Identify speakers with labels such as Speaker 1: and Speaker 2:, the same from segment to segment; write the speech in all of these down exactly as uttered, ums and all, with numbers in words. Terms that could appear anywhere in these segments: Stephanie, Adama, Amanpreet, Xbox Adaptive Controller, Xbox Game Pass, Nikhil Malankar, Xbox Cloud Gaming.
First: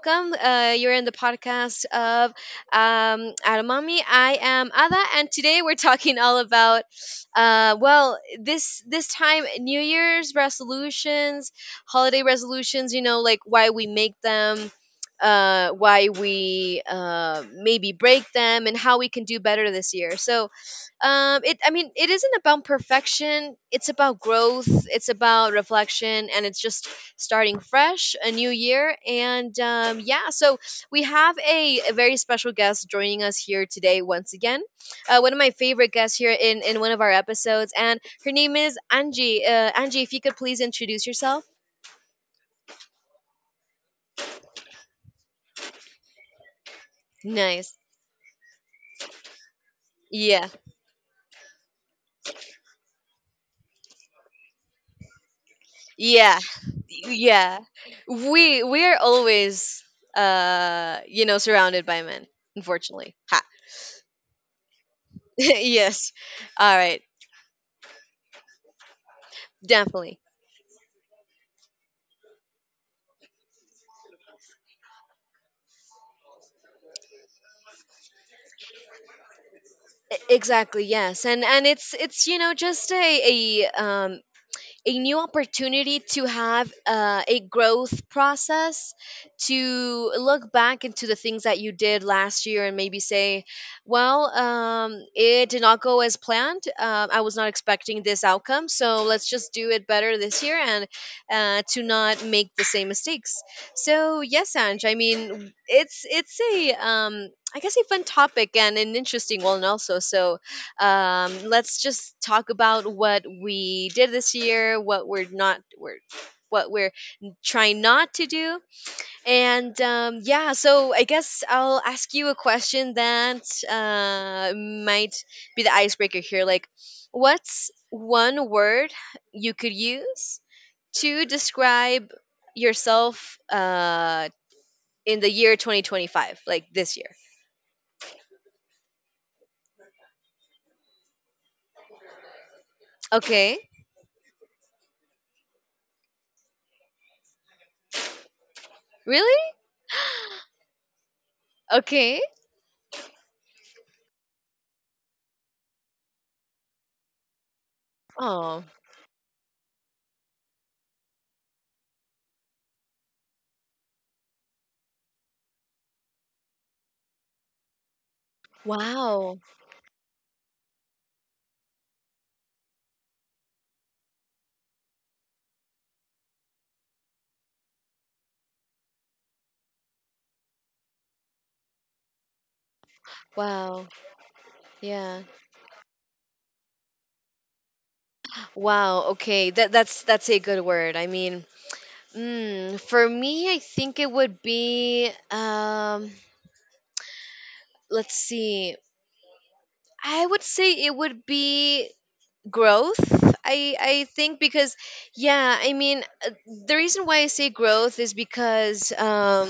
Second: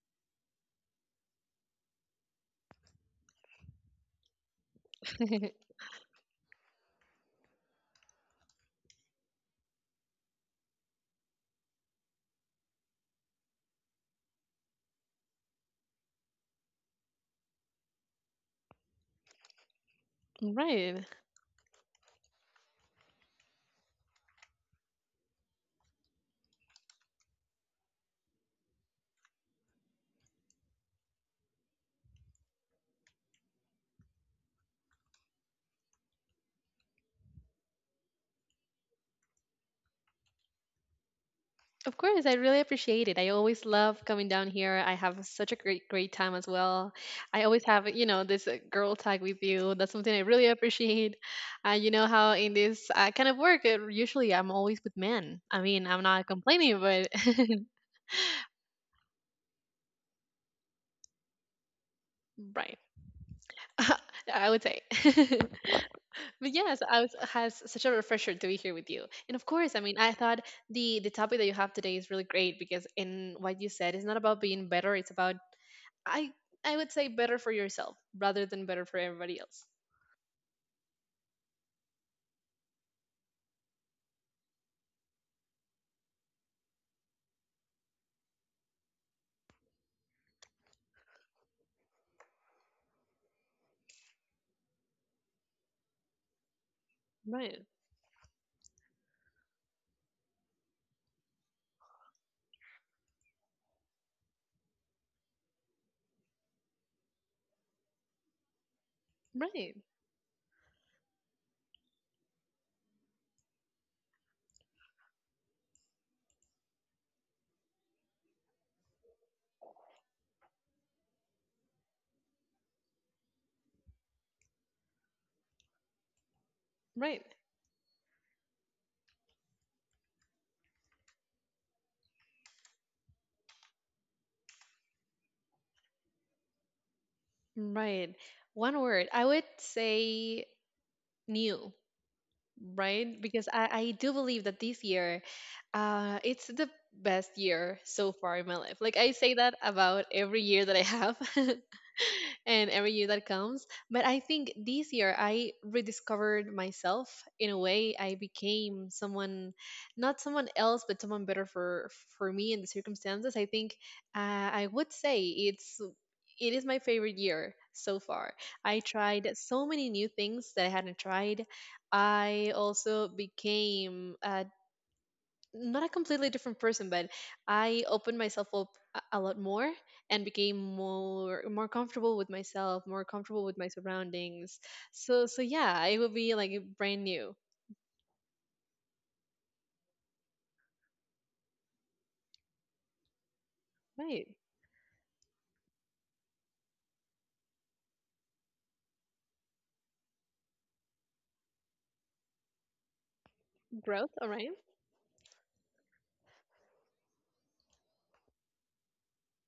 Speaker 1: Welcome. Uh you're in the podcast of um Adamami. I am Ada, and today we're talking all about uh well, this this time, New Year's resolutions, holiday resolutions, you know, like why we make them. Uh, why we uh, maybe break them and how we can do better this year. So,
Speaker 2: Right.
Speaker 1: um it I mean, it isn't about perfection, it's about growth, it's about reflection, and it's just starting fresh a new year. And um yeah, so we have a, a very special guest joining us here today once again, uh, one of my favorite guests here in in one of our episodes, and her name is Angie. Uh, angie, if you could please introduce yourself.
Speaker 2: Of course, I really appreciate it. I always love coming down here. I have such a great, great time as well. I always
Speaker 1: Nice.
Speaker 2: have, you know, this uh, girl tag with you. That's something I really
Speaker 1: Yeah,
Speaker 2: appreciate. Uh, you know how in this uh, kind of work, uh, usually I'm always with men. I mean, I'm not
Speaker 1: yeah,
Speaker 2: complaining, but
Speaker 1: yeah. We we're always, uh you know, surrounded by men,
Speaker 2: right.
Speaker 1: unfortunately.
Speaker 2: I would say.
Speaker 1: Yes.
Speaker 2: But
Speaker 1: All
Speaker 2: yes, I
Speaker 1: right.
Speaker 2: was has such a refresher to be here with you. And of course, I mean, I
Speaker 1: Definitely.
Speaker 2: thought the the topic that you have today is really great because in what you said, it's not about being better; it's about I I would say better for yourself rather than better for everybody else.
Speaker 1: E- Exactly. Yes. And and it's it's you know, just a a um a new opportunity to have uh, a growth process, to look back into the things that you did last year and maybe say, well, um, it did not go as planned. um, I was not
Speaker 2: Right,
Speaker 1: expecting this outcome, so let's just do it better this year, and uh, to not make the same mistakes. So yes, Ange, I mean, it's it's a, um, I guess, a fun topic and an interesting one
Speaker 2: right,
Speaker 1: also. So um, let's just talk about what we did this year, what we're not, we're, what we're trying not to do, and um, yeah. So I guess I'll ask you a question that uh, might be the icebreaker here. Like,
Speaker 2: right.
Speaker 1: what's one word you could use to describe yourself uh, in the year twenty twenty-five, like this year?
Speaker 2: Right. One word. I would say new, right? Because
Speaker 1: Okay.
Speaker 2: I, I do believe that this year, uh, it's the best year so far in my life. Like I say
Speaker 1: Really?
Speaker 2: that about every year that I have
Speaker 1: Okay.
Speaker 2: and every year that comes. But I think this year I rediscovered myself in a way. I
Speaker 1: Oh,
Speaker 2: became someone, not someone else, but someone better for for me and the circumstances. I think uh, I would say it's it is my favorite year so far. I
Speaker 1: wow.
Speaker 2: tried so many new things that I hadn't tried. I also became uh, not a completely different person, but I opened myself up a a lot more and became more more comfortable with myself, more comfortable with my
Speaker 1: Wow.
Speaker 2: surroundings.
Speaker 1: Yeah.
Speaker 2: So so yeah, it would be like brand new,
Speaker 1: Wow. Okay. That that's that's a good word. I mean, mm, for me, I think it
Speaker 2: right?
Speaker 1: would be, um let's see. I would say it would be growth. I I
Speaker 2: Growth, all
Speaker 1: think
Speaker 2: right.
Speaker 1: because, yeah, I mean, uh, the reason why I say growth is because um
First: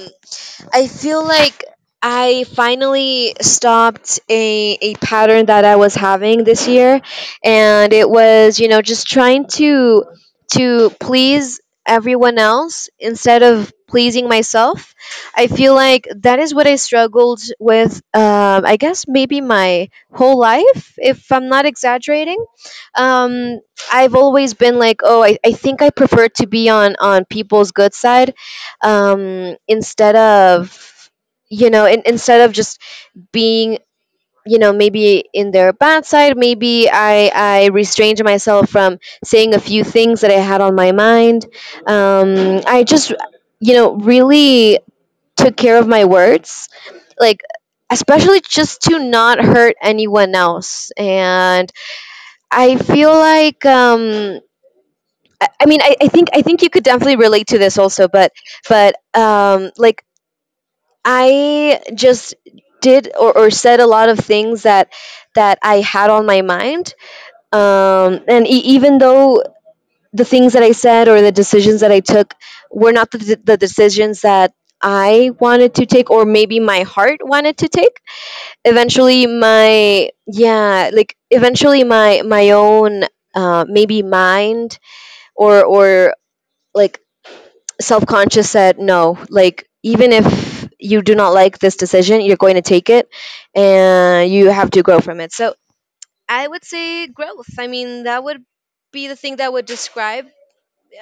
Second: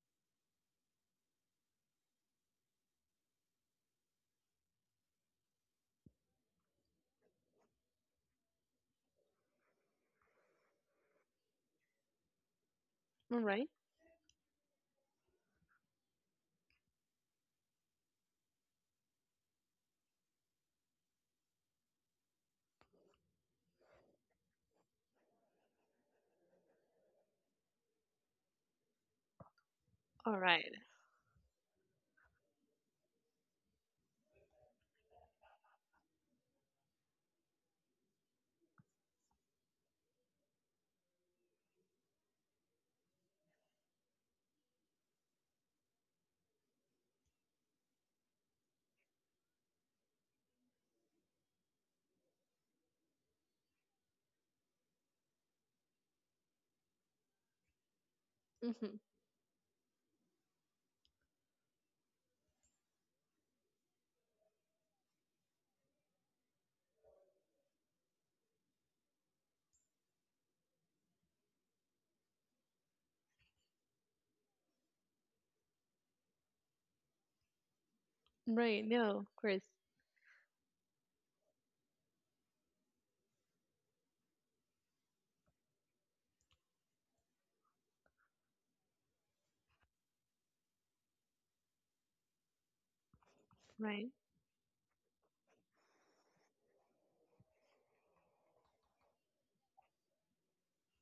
Speaker 1: I feel like I finally stopped a, a pattern that I was having this year, and it was, you know, just trying to to please everyone else
Speaker 2: All
Speaker 1: instead
Speaker 2: right,
Speaker 1: of pleasing myself. I feel like that is what I struggled with, um, I guess, maybe my whole life, if I'm not exaggerating. Um, I've always been like, oh, I, I think I prefer to be on on people's good side, um, instead
Speaker 2: all right.
Speaker 1: of, you know, in, instead of just being, you know, maybe in their bad side. Maybe i i restrained myself from saying a few things that I had on my mind. um, I just, you know, really took care of my words, like, especially just to not hurt anyone else. And I feel like, um i I mean, I, I think i think you could definitely relate to this also, but but
Speaker 2: Mm-hmm.
Speaker 1: um like, I just did, or, or said a lot of things that that I had on my mind. Um, and e- even though the things that I said or the decisions that I took were not the, the decisions that I wanted to take, or maybe my heart wanted to take,
Speaker 2: Right. No,
Speaker 1: eventually
Speaker 2: of course.
Speaker 1: my, yeah, like, eventually my my own, uh, maybe, mind or or like, self-conscious said, no, like, even if you do not like this decision, you're going to take it,
Speaker 2: Right,
Speaker 1: and you have to grow from it. So I would say growth. I mean, that would be the thing that would describe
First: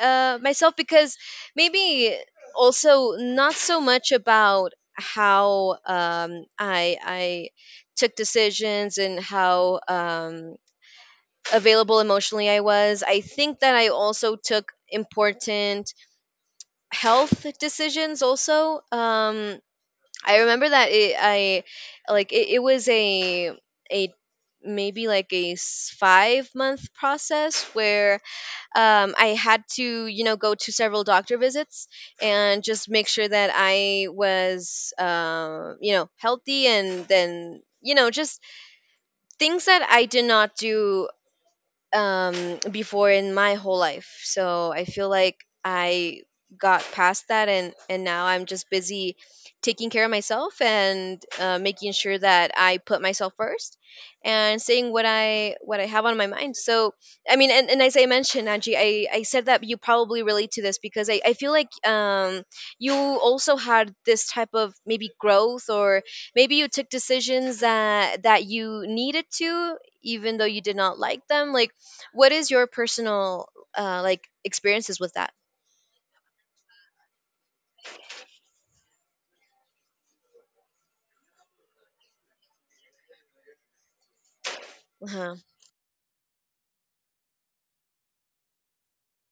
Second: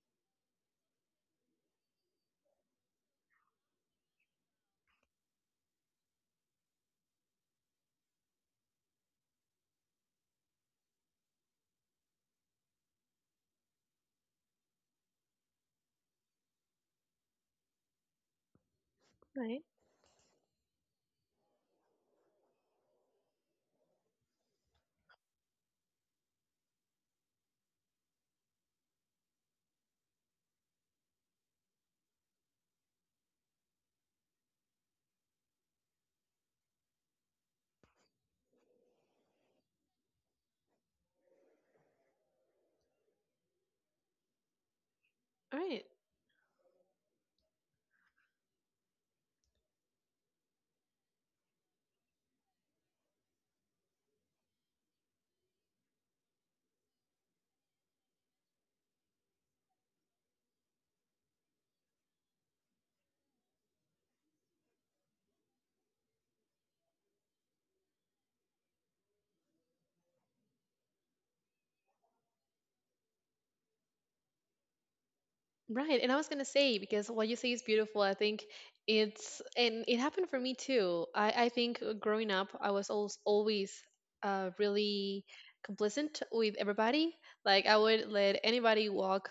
Speaker 1: uh, myself, because maybe, also, not so much about how, um, i i took decisions, and how, um, available emotionally I was. I think that I also took important health decisions also. Um
Speaker 2: right,
Speaker 1: I remember that it, I like, it, it was a a maybe like a s- five-month process where, um, I had to, you know, go to several doctor visits, and just make sure that I was, um, you know, healthy, and then, you know, just things that I did not do um before in my whole life. So I feel like
Speaker 2: all right.
Speaker 1: I got past that, and and now I'm just busy taking care of myself and, uh, making sure that I put myself first, and saying what i what I have on my mind. So I mean, and, and as I mentioned, Angie, I, I said that you probably relate to this, because, i, I feel like, um, you also had this type of maybe growth, or maybe you took decisions that that you needed to, even though you did not like them. Like, what is your personal, uh, like, experiences with that?
Speaker 2: Right, and I was gonna say, because what you say is beautiful. I think it's, and it happened for me too. I I think uh, growing up, I was always always uh really
Speaker 1: Uh-huh.
Speaker 2: complicit with everybody. Like I would let anybody walk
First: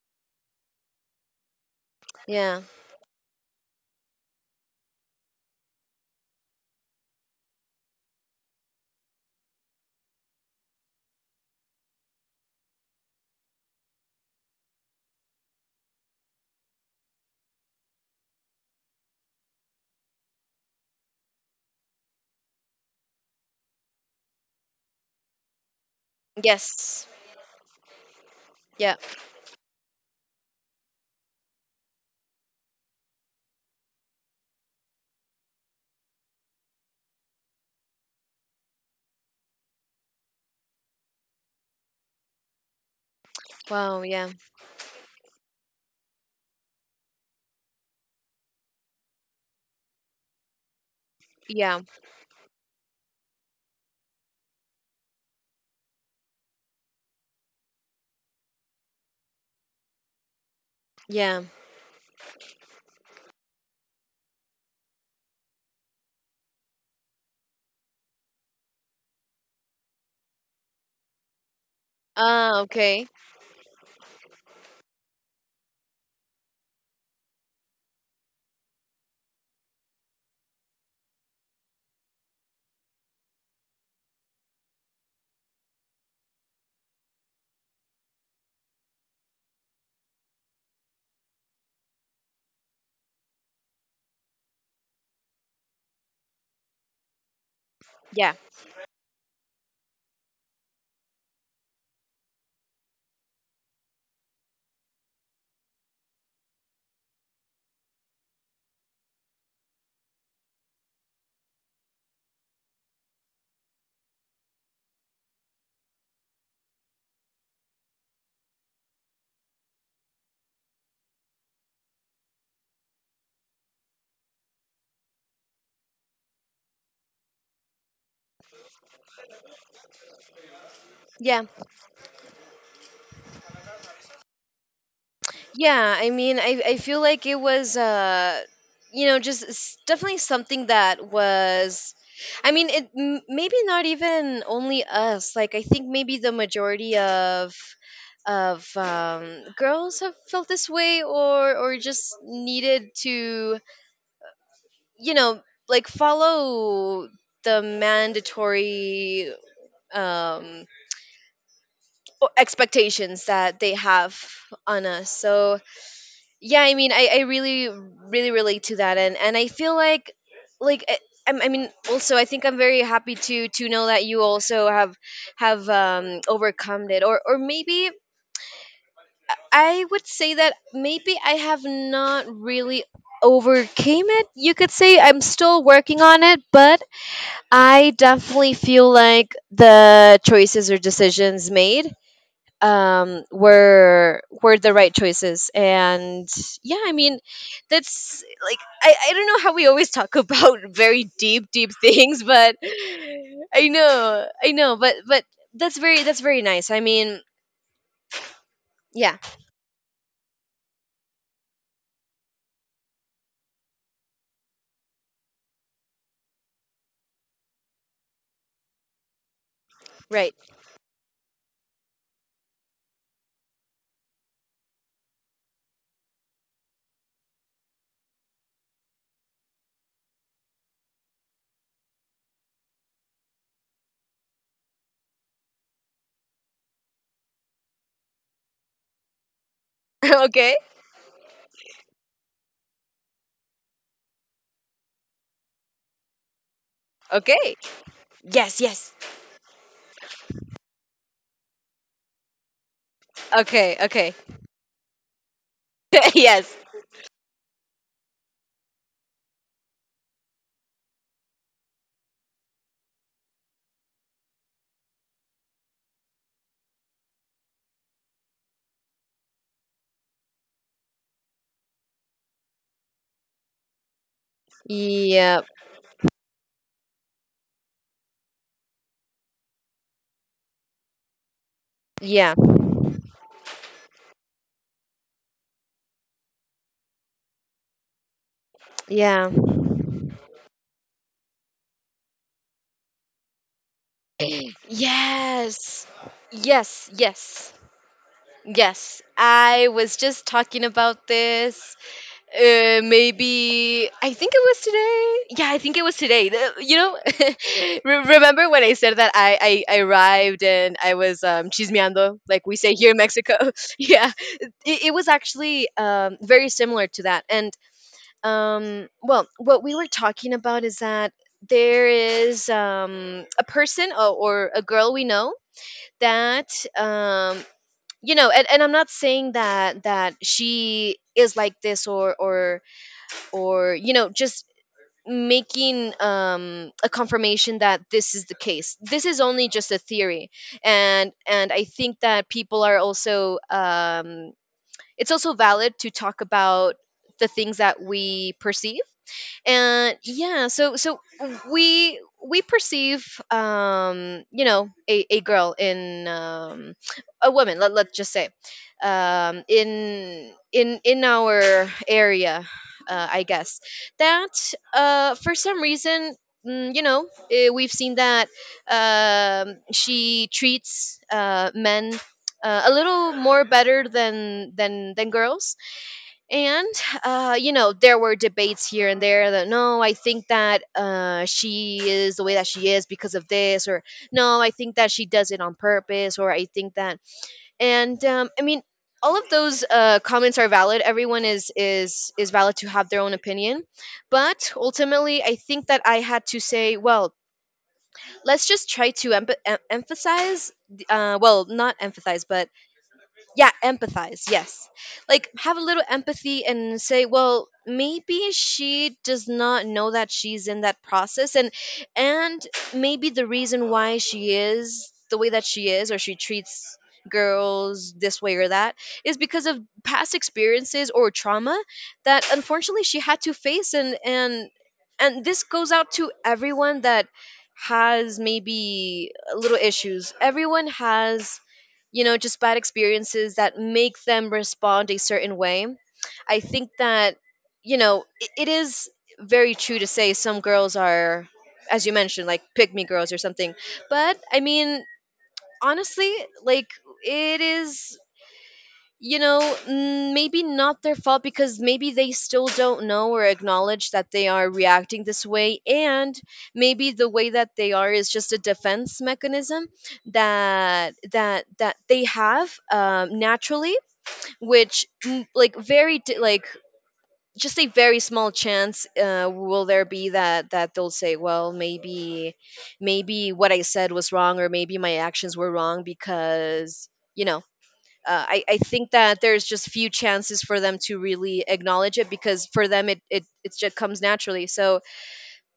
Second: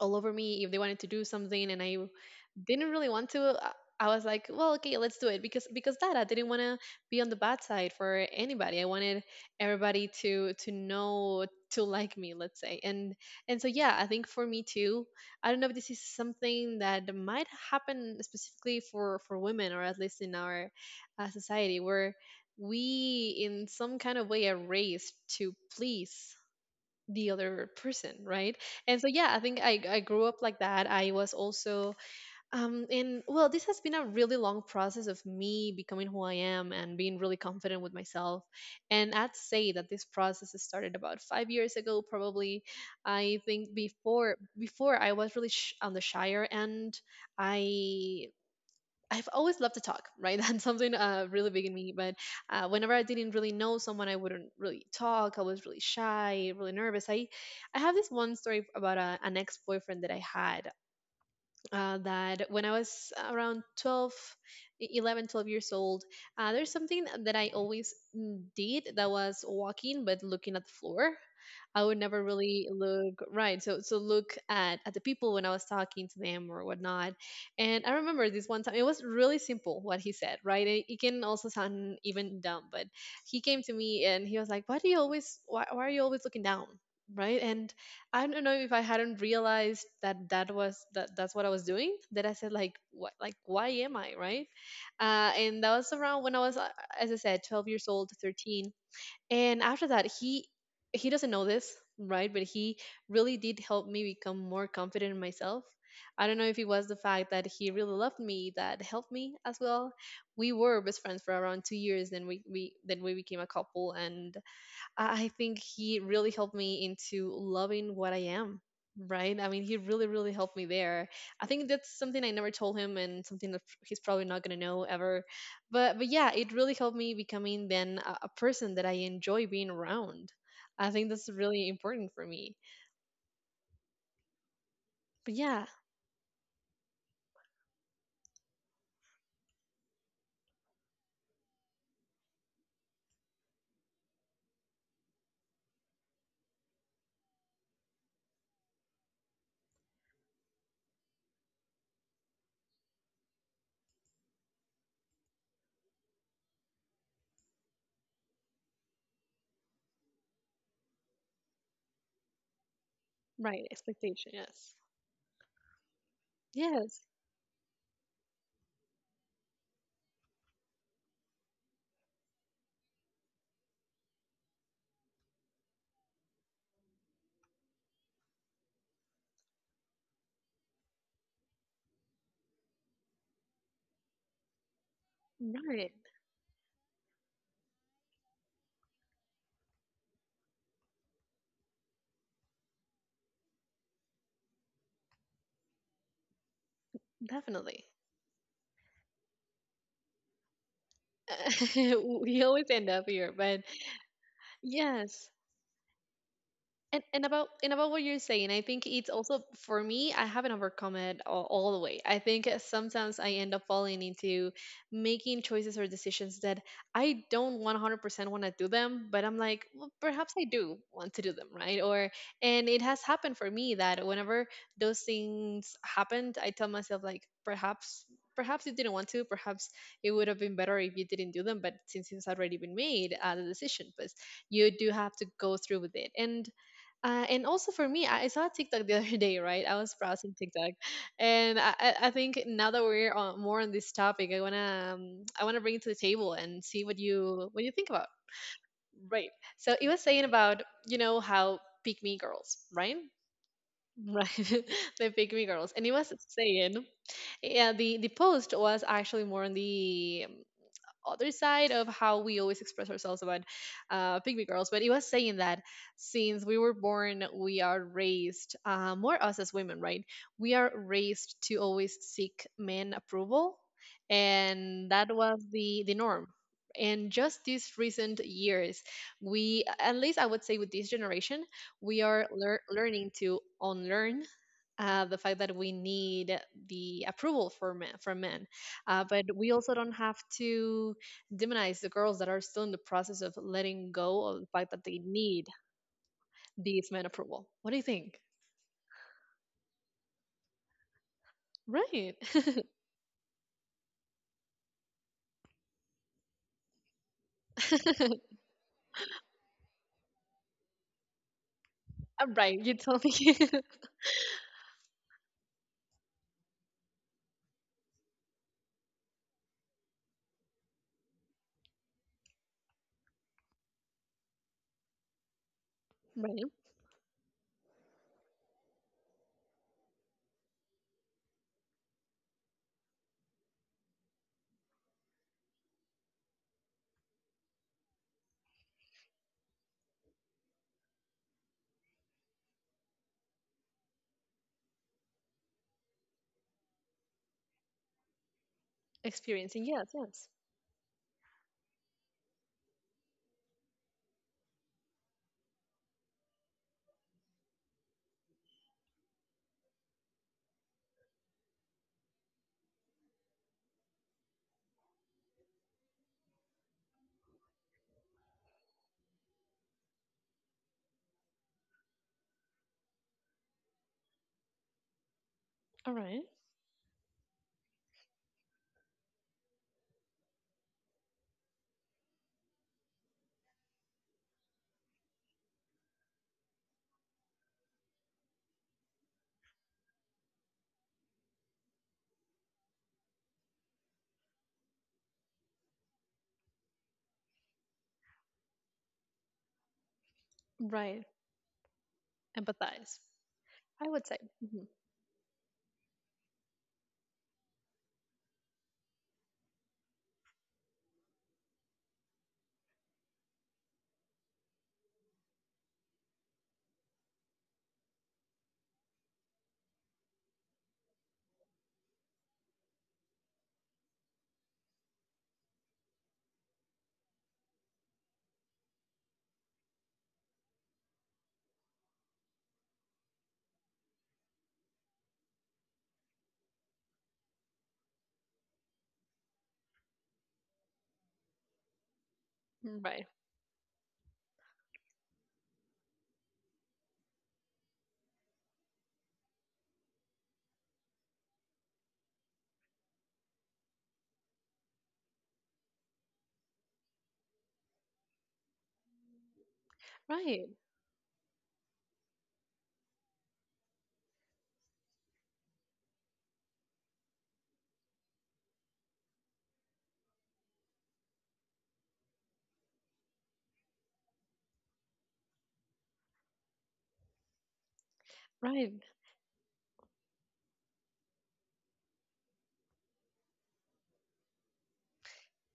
Speaker 2: all over me if they wanted to do something, and I
Speaker 1: Yeah.
Speaker 2: didn't really want to. uh, I was like, well, okay, let's do it, because because that I didn't want to be on the bad side for anybody. I wanted everybody to to know, to like me, let's say. And and so yeah, I think for me too, I don't know if this is something that might happen specifically for for women, or at least in our uh, society where we in some kind of way are raised to please
Speaker 1: Yes.
Speaker 2: the other person, right?
Speaker 1: Yeah.
Speaker 2: And so yeah, I think i i grew up like that. I was also um, and well, this has been a really long process of me becoming who I am and being really confident with myself. And I'd say that this process has started about five years ago, probably. I think
Speaker 1: Wow. Yeah.
Speaker 2: before before I was really sh- on the shyer end. I I've always loved to talk, right? That's something uh, really big in
Speaker 1: Yeah.
Speaker 2: me. But uh, whenever I didn't really know someone, I wouldn't really talk. I was really shy, really nervous. I I have this one story about a, an ex boyfriend that I had
Speaker 1: Yeah.
Speaker 2: uh, that when I was around twelve, e- eleven, twelve years old. Uh, there's something that I always mm, did, that was walking but looking at the floor. I would never
Speaker 1: Ah.
Speaker 2: really
Speaker 1: Okay.
Speaker 2: look right. So so look at, at the people when I was talking to them or whatnot. And I remember this one time, it was really simple what he said, right? It, it can also sound even dumb, but he came to me and he was like, Why do you always why, why are you always looking down?" Right? And I don't know if I hadn't realized that that was that that's what I was doing. That I said, like, what, like, why am I, right? Uh, and that was around when I was uh, as I said, twelve years old,
Speaker 1: Yeah.
Speaker 2: thirteen. And after that, he he doesn't know this, right, but he really did help me become more confident in myself. I don't know if it was the fact that he really loved me that helped me as well. We were best friends for around two years, then we, we then we became a couple, and I I think he really helped me into loving what I am. Right? I mean, he really, really helped me there. I think that's something I never told him, and something that he's probably not gonna know ever. But but yeah, it really helped me becoming then a, a person that I enjoy being around. I think that's
Speaker 1: Yeah.
Speaker 2: really important for me. But yeah,
Speaker 1: Yeah. I mean, I I feel like it was, uh, you know, just s- definitely something that was. I mean, it m- maybe not even only us. Like, I think maybe the majority of of um, girls have felt this way, or or just needed to, you know, like, follow the mandatory um o- expectations that
Speaker 2: right,
Speaker 1: they have
Speaker 2: expectation, yes.
Speaker 1: on us. So yeah, I mean,
Speaker 2: Yes,
Speaker 1: i, I really really relate to that, and and I feel like, like I, I'm- I mean, also, I think I'm very happy to to know that you also have have um overcome it, or or maybe I would say that maybe I have not really overcame it, you could say I'm still
Speaker 2: right,
Speaker 1: working on it. But I definitely feel like the choices or decisions made, um were were the right choices. And yeah, I mean,
Speaker 2: definitely.
Speaker 1: that's, like, i i don't know how we always talk about very deep deep things.
Speaker 2: We
Speaker 1: But
Speaker 2: always end up here, but
Speaker 1: I know, I know, but but
Speaker 2: yes.
Speaker 1: that's very that's very nice. I
Speaker 2: And,
Speaker 1: mean,
Speaker 2: and about and about what you're saying, I think it's
Speaker 1: yeah.
Speaker 2: also for me. I haven't overcome it all, all the way. I think sometimes I end up falling into making choices or decisions that I don't one hundred percent want to do them, but I'm like, well, perhaps
Speaker 1: Right.
Speaker 2: I do want to do them, right? Or, and it has happened for me that whenever those things happened, I tell myself, like, perhaps perhaps you didn't want to. Perhaps it would have been better if you didn't do them, but since it's already been made, uh, the decision was, you do have to go through with it. And uh, and also for me, I I saw TikTok the other day, right? I was browsing
Speaker 1: Okay,
Speaker 2: TikTok, and I, I I think now that we're on, more on this topic, I wanna um, I wanna bring it to the table and see what you
Speaker 1: okay.
Speaker 2: what you think about.
Speaker 1: Yes, yes.
Speaker 2: Right. So it was saying about you know how pick me girls, right?
Speaker 1: Okay, okay.
Speaker 2: Right, the pick me girls, and it was
Speaker 1: Yes.
Speaker 2: saying, yeah, the the post was actually more on the um, other side of how we always express ourselves about uh, pygmy girls. But it was saying that since we were born, we are raised, uh, more us as women, right? We are raised to always seek men approval, and that
Speaker 1: Yeah,
Speaker 2: was the the norm. And just these recent years, we, at least I would say with this generation, we are
Speaker 1: yeah,
Speaker 2: lear- learning to unlearn uh, the fact that we need the approval for men, from men. Uh, but
Speaker 1: yeah.
Speaker 2: we also don't have to demonize the girls that are still in the process of letting go of the fact that they need
Speaker 1: Yes.
Speaker 2: these
Speaker 1: Yes,
Speaker 2: men approval.
Speaker 1: yes.
Speaker 2: What do you think?
Speaker 1: Yes, I was just talking about this.
Speaker 2: Right.
Speaker 1: Uh, maybe I think it was today. Yeah, I think it was today. The- You know, re- remember when I said that I, I, I arrived and I was, um, chismeando, like we
Speaker 2: Right. You
Speaker 1: say here in
Speaker 2: tell me.
Speaker 1: Mexico. Yeah, it, it was actually, um, very similar to that. And, um, well, what we were talking about is that there is, um, a person, or, or a girl we know,
Speaker 2: Right.
Speaker 1: that, um you know, and, and I'm not saying that that she is like this, or or or you know, just making, um a confirmation that this is the case. This is only just a theory. And and I think that people are also, um it's also valid to talk about the things that we perceive.
Speaker 2: Experiencing. Yes.
Speaker 1: And
Speaker 2: Yes.
Speaker 1: yeah, so so we we perceive, um you know, a, a girl in, um a woman, let, let's just say, um in in in our area, uh, I guess, that, uh for some reason, mm, you know, eh, we've seen that, um she treats, uh men, uh, a little more better than than than girls.
Speaker 2: All right.
Speaker 1: And, uh, you know, there were debates here and there that, no, I think that, uh, she is the way that she is because of this, or no, I think that she does it on purpose, or I think that. And, um, I mean, all of those, uh, comments are valid. Everyone is is is valid to have their own opinion. But ultimately, I think that I had to say, well, let's just try to em- em- emphasize,
Speaker 2: Right.
Speaker 1: uh, well, not emphasize, but,
Speaker 2: Empathize,
Speaker 1: yeah,
Speaker 2: I would say.
Speaker 1: empathize.
Speaker 2: Mhm.
Speaker 1: Yes. Like, have a little empathy and say, well, maybe she does not know that she's in that process. And and maybe the reason why she is the way that she is, or she treats girls this way or that, is because of past experiences or trauma that unfortunately she had to face. And and and this goes out to everyone that has maybe little issues. Everyone has, you know, just bad experiences that make them respond a certain way. I think that, you know, it, it is very true to say some girls are, as you mentioned, like, pick me
Speaker 2: Right.
Speaker 1: girls or something. But I mean, honestly, like, it is, you know, mm, maybe not their fault, because maybe they still don't know or acknowledge that they are reacting this way. And maybe the way that they are is just a defense mechanism
Speaker 2: Right.
Speaker 1: that that that they have, um, naturally, which, mm, like, very di- like, just a very small chance, uh, will there be that that they'll say, well, maybe maybe what I said was wrong, or maybe my actions were wrong. Because, you know, uh, I, I
Speaker 2: Right.
Speaker 1: think that there's just few chances for them to really acknowledge it, because for them it, it, it just comes naturally. So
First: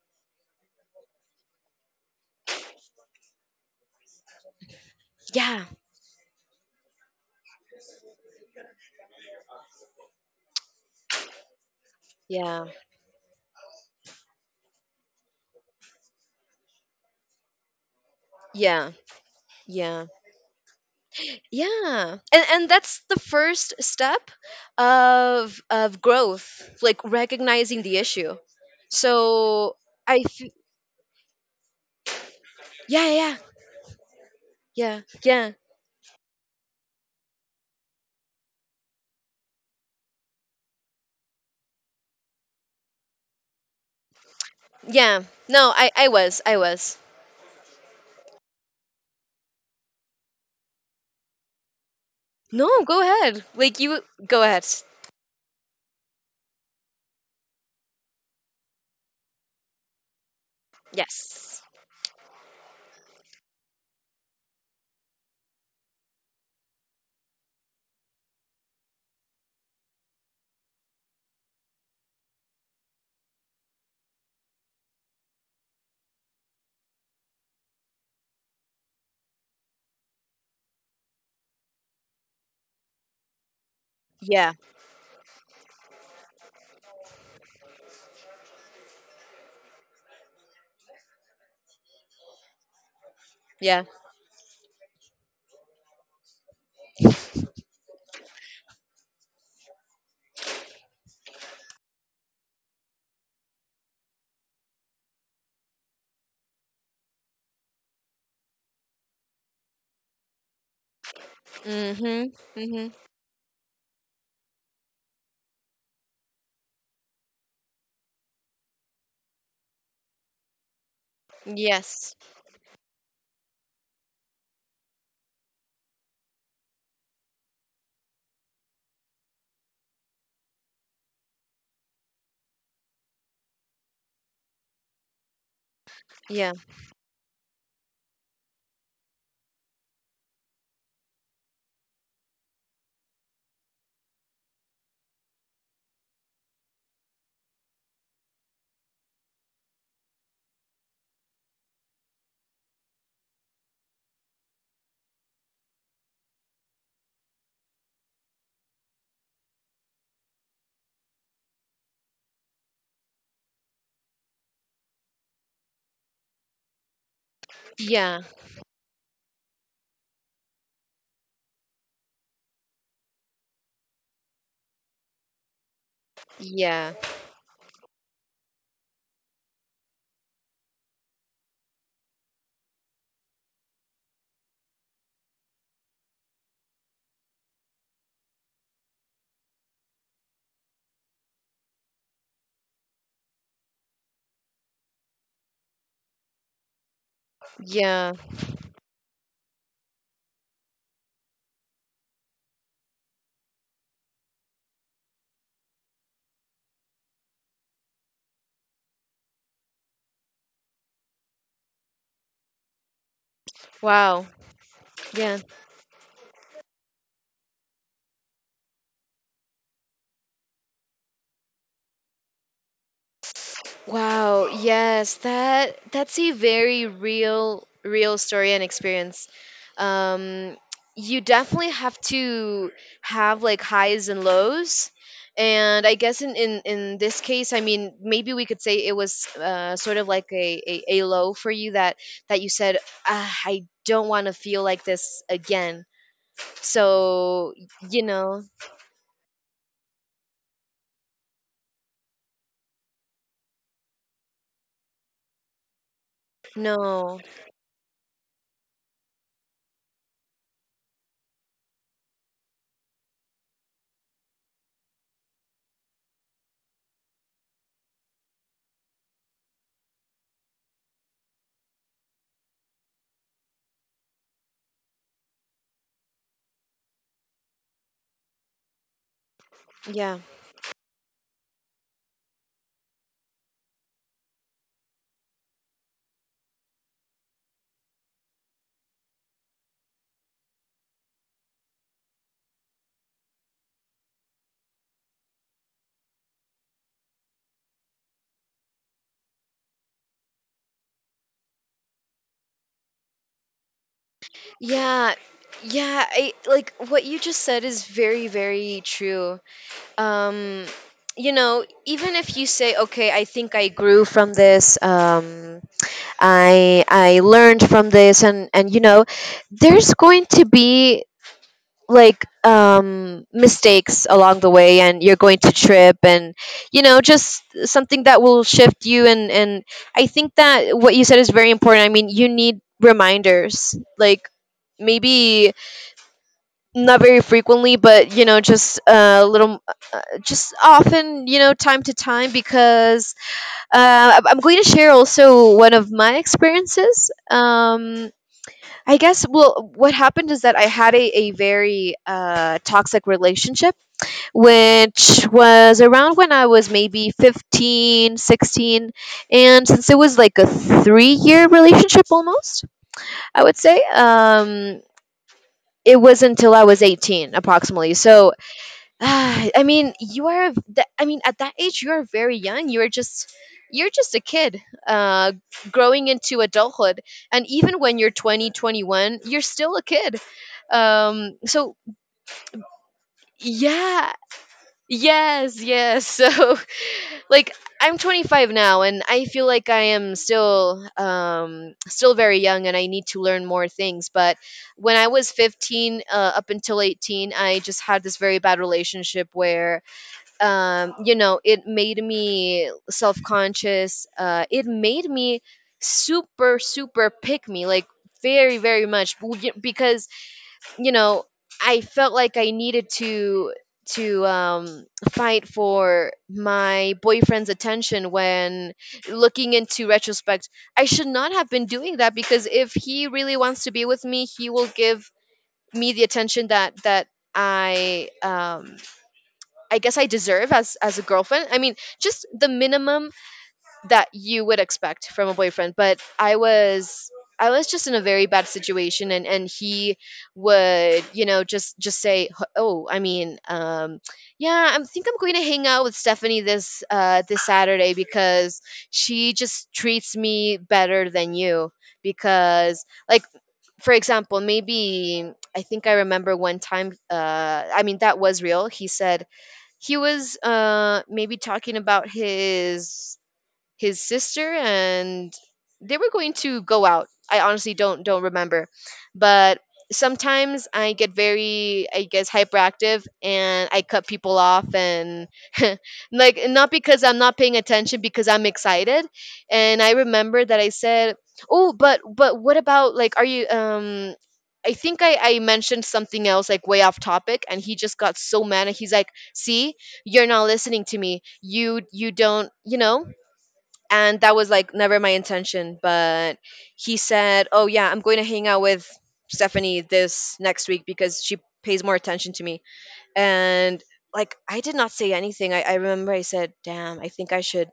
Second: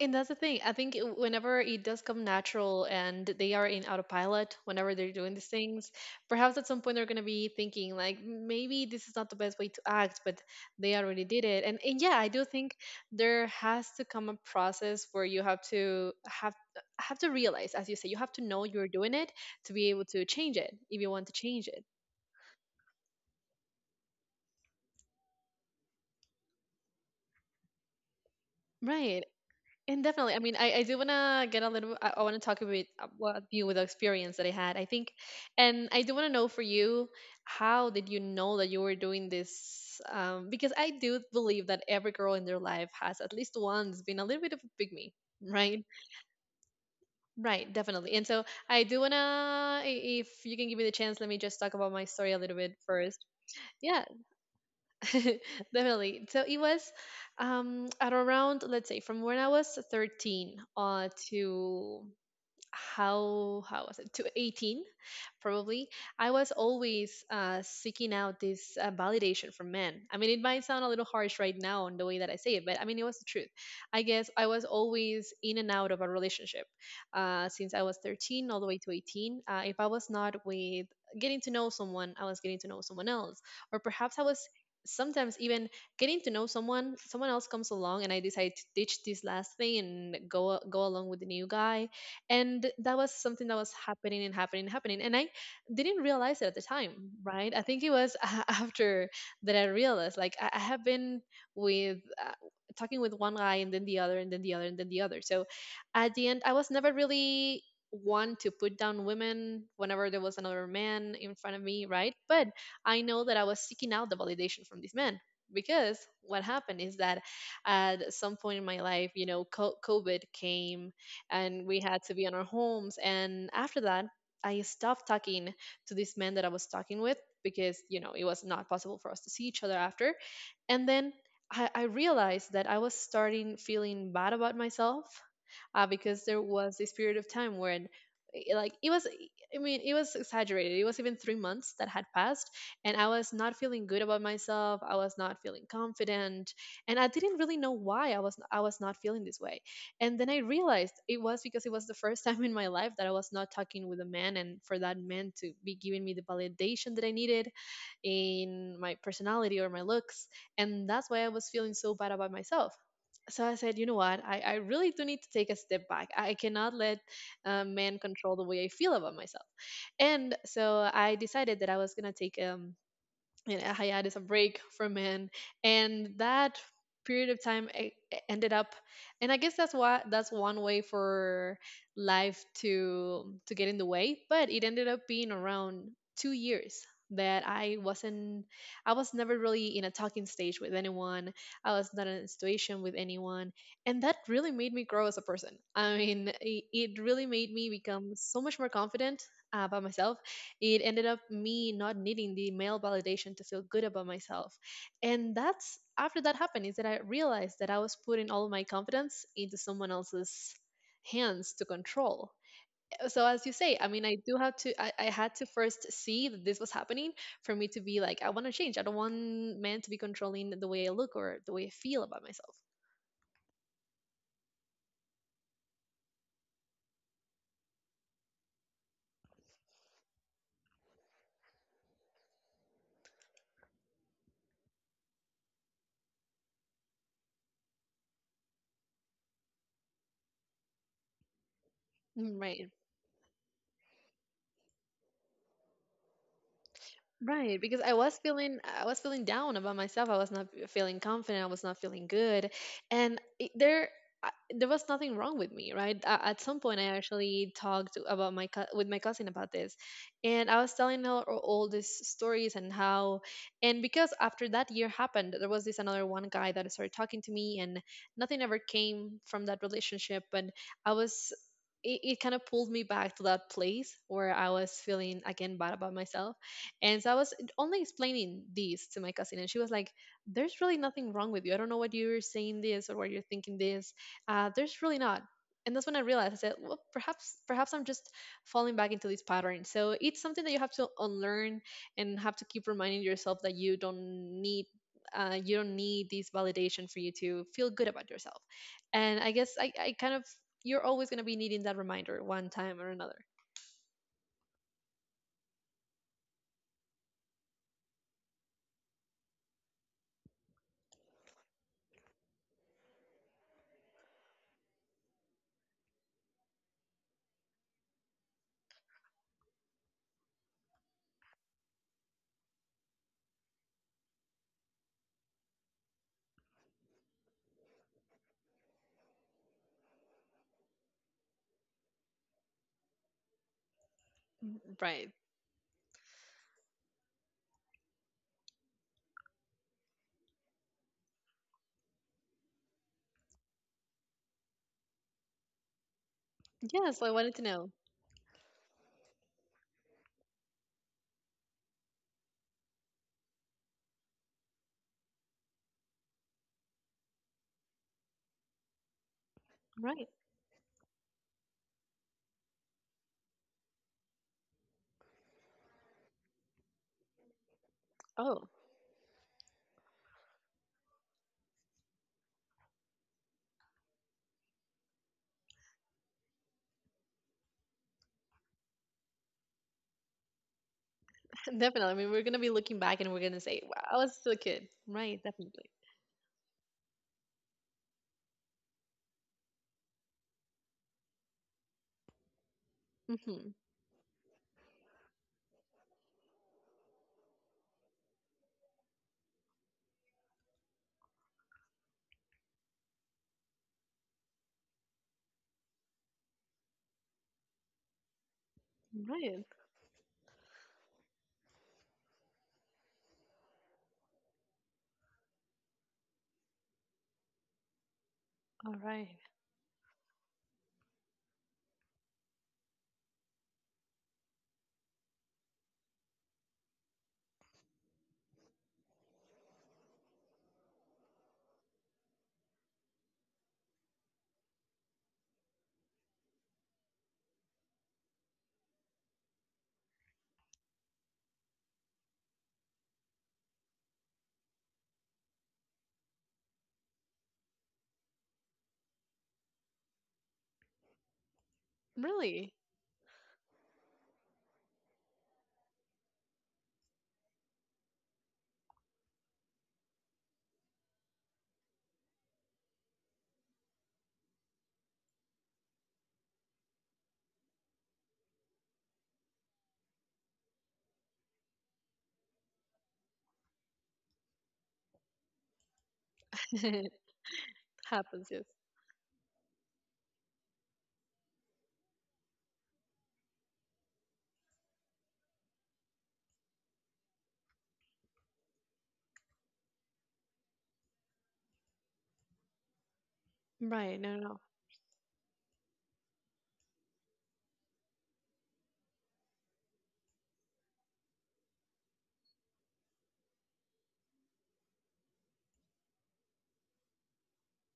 Speaker 2: And that's the thing. I think it- whenever it does come natural and they are in autopilot, whenever they're doing these
Speaker 1: yeah,
Speaker 2: things, perhaps at some point they're going to be thinking, like, maybe this is not the best way to act. But they already did it. And, and yeah, I do
Speaker 1: yeah,
Speaker 2: think there has to come a process where you have to have have to realize, as you say, you have to know you're
Speaker 1: yeah,
Speaker 2: doing it to be able
Speaker 1: yeah,
Speaker 2: to change it if you want to change it.
Speaker 1: yeah. And and that's the first step of of growth, like recognizing the issue.
Speaker 2: Right.
Speaker 1: So
Speaker 2: And
Speaker 1: I
Speaker 2: definitely, I
Speaker 1: th-
Speaker 2: mean, I, I do want to get a little, I, I want to talk a bit
Speaker 1: yeah, yeah,
Speaker 2: about you with the experience that I had, I
Speaker 1: yeah,
Speaker 2: think.
Speaker 1: yeah,
Speaker 2: And I do want to know, for you, how did you know that you were doing this? Um, because I do believe that every girl in their life has at least once been a little bit of a pygmy,
Speaker 1: yeah. No,
Speaker 2: right?
Speaker 1: I I was, I was.
Speaker 2: Right, definitely. And so I do want to, if you can give me the chance, let me just talk about my story a little bit
Speaker 1: No, go
Speaker 2: first.
Speaker 1: ahead. Like
Speaker 2: Yeah,
Speaker 1: you go ahead.
Speaker 2: definitely. So it was um, at around, let's say, from when I was thirteen uh,
Speaker 1: Yes.
Speaker 2: to how how was it, to eighteen probably. I was always uh, seeking out this uh, validation from men. I mean, it might sound a little harsh right now on the way that I say it, but I mean, it was the truth. I guess I was always in and out of a relationship uh, since I was thirteen all the way to eighteen. Uh, if I was not with getting to know someone, I was getting to know someone else. Or perhaps I was
Speaker 1: Yeah.
Speaker 2: sometimes even getting to know someone, someone else comes along, and I decide to ditch this last thing and go go along with the new guy. And that was something that was
Speaker 1: Yeah.
Speaker 2: happening and happening and happening, and I didn't realize it at the time, right? I think it was after that I realized, like, I, I have been with uh, talking with one guy and then the other and then the other and then the other. So at the end, I was never really one to put down women whenever there was another man in front of me, right?
Speaker 1: Mhm.
Speaker 2: But
Speaker 1: Mhm.
Speaker 2: I know that I was seeking out the validation from these men because what happened is that at some point in my life, you know, co- COVID came and we had to
Speaker 1: Yes.
Speaker 2: be in our homes. And after that, I stopped talking to this man that I was talking with because you know it was not possible for us to see each other after. And then I, I realized that I was starting feeling bad about myself uh, because there
Speaker 1: Yeah.
Speaker 2: was this period of time when eh, like it was i mean it was exaggerated. It was even three months that had passed, and I was not feeling good about myself. I was not feeling confident, and I didn't really know why i was i was not feeling this way. And then I realized it was because it was the first time in my life that I was not talking with a man, and for that man to be giving me the validation that I needed in my personality or my looks. And that's why I was feeling so bad about myself. So I said, you know what? I, I really do need to take a step back. I cannot let uh, men
Speaker 1: Yeah.
Speaker 2: control the way I feel about myself. And so I decided that I was going to take um, and a hiatus, a break for men, and that
Speaker 1: Yeah.
Speaker 2: period of time e- e- ended up, and I guess that's why, that's one way for life to to get in the way. But it ended up being around two years that I wasn't. I was never really in a talking stage with anyone. I was not in a situation with anyone, and that really made me grow as a person. I mean, it, it really made me become
Speaker 1: Yeah.
Speaker 2: so much more confident uh, about myself. It ended up me not needing the male validation to feel good about myself. And that's, after that happened, is that I realized that I was putting all my confidence into someone else's hands to control. So as you say, I mean, I
Speaker 1: Wow.
Speaker 2: do have to, i, I had
Speaker 1: Yeah.
Speaker 2: to first see that this was happening for me to be like, I want to change. I don't want men to be controlling the way I look or the way I feel about myself.
Speaker 1: Wow. Yes. That that's a very real real story and experience. Um you definitely have to have like highs and lows. And I guess in, in, in this case, I mean, maybe we could say it was uh, sort of like a, a, a low for you that,
Speaker 2: Mm,
Speaker 1: that you
Speaker 2: right.
Speaker 1: said, ah, I don't want to feel like this again. So,
Speaker 2: Right, because I
Speaker 1: you
Speaker 2: was
Speaker 1: know,
Speaker 2: feeling I was feeling down about myself. I was not feeling confident. I was not feeling good, and it, there I- there was nothing wrong with me, right? A- At some point, I
Speaker 1: No.
Speaker 2: actually talked to- about my cou- with my cousin about this, and I was telling her all all these stories and how, and because after that year happened, there was this another one guy that started talking to me, and nothing ever came from that relationship, but I was. It, it kind of pulled me back to that place where I was feeling again bad about myself, and so I was only explaining this to my cousin, and she was like,
Speaker 1: Yeah.
Speaker 2: there's really nothing wrong with you. I don't know what you're saying this or what you're thinking this. Uh, there's really not. And that's when I realized, I said, well, perhaps perhaps I'm just falling back into this pattern. So it's something that you have to unlearn and have to keep reminding yourself that you don't need uh, you don't need this validation for you to feel good about yourself. And I guess I, I kind of you're always gonna be needing that reminder one time or another.
Speaker 1: Yeah. Yeah, I like what you just said is very very true. Um you know, Even if you say okay, I think I grew from this. um I I learned from this, and and you know, there's going to be like um mistakes along the way, and you're going to trip, and you know just something that will shift you, and and I think that what you said is very important. I mean, you need reminders, like
Speaker 2: Right.
Speaker 1: maybe not very frequently, but you know just a little, uh, just often, you know time to time, because uh, i'm I'm going to share also one of my
Speaker 2: Yes, I
Speaker 1: experiences.
Speaker 2: wanted to know.
Speaker 1: um I guess, well, what happened is that I had a, a very uh, toxic relationship, which was around when I was maybe fifteen, sixteen. And since it
Speaker 2: Right.
Speaker 1: was like a three year relationship almost, I would say, um, it was until I was eighteen approximately. So
Speaker 2: Oh.
Speaker 1: Ah, I mean, you are. Th- I mean, at that age, you are very young. You are just, you're just a kid, uh, growing into adulthood. And even when you're twenty, twenty-one, you're still a kid. Um, so
Speaker 2: Definitely. I mean, we're gonna be looking back, and we're gonna say, "Wow, I
Speaker 1: yeah,
Speaker 2: was still a kid." Right.
Speaker 1: yes,
Speaker 2: Definitely.
Speaker 1: yes. So like, I'm twenty-five now, and I feel like I am still, um, still very young, and I need to learn
Speaker 2: Hmm.
Speaker 1: more things. But when I was fifteen, uh, up until eighteen, I just had this very bad relationship where um, you know, it made me self conscious. Uh, it made me super, super pick me, like very, very much b-
Speaker 2: Right.
Speaker 1: y- because, you know, I felt like I needed to to um, fight for my boyfriend's attention,
Speaker 2: All
Speaker 1: when
Speaker 2: right.
Speaker 1: looking into retrospect I should not have been doing that, because if he really wants to be with me, he will give me the attention that that i um, I guess I deserve as as a girlfriend. I mean, just the minimum that you would expect from a boyfriend. But I was I was just in a very bad situation, and and he would you know just just say, oh, I mean, um, yeah, I think I'm going to hang out with Stephanie this uh this Saturday because she just treats me better than you,
Speaker 2: Really.
Speaker 1: because like, for example, maybe I think I remember one time, uh I mean, that was real. He said he was uh maybe talking about his his sister, and they were going to go out. I honestly don't don't remember. But sometimes I get very, I guess, hyperactive, and I cut people off, and like, not because I'm not paying attention,
Speaker 2: Happens.
Speaker 1: because
Speaker 2: Yes.
Speaker 1: I'm excited. And I remember that I said, oh, but but what about like, are you um I think I, I mentioned something else like way off topic, and he just got so mad, and he's like, see, you're not listening to me. You you don't you know
Speaker 2: Right. No.
Speaker 1: And that
Speaker 2: No.
Speaker 1: was like never my intention. But he said, oh yeah, I'm going to hang out with Stephanie this next week because she pays more attention to me. And like, I did not say anything. I, I remember I said, damn, I think I should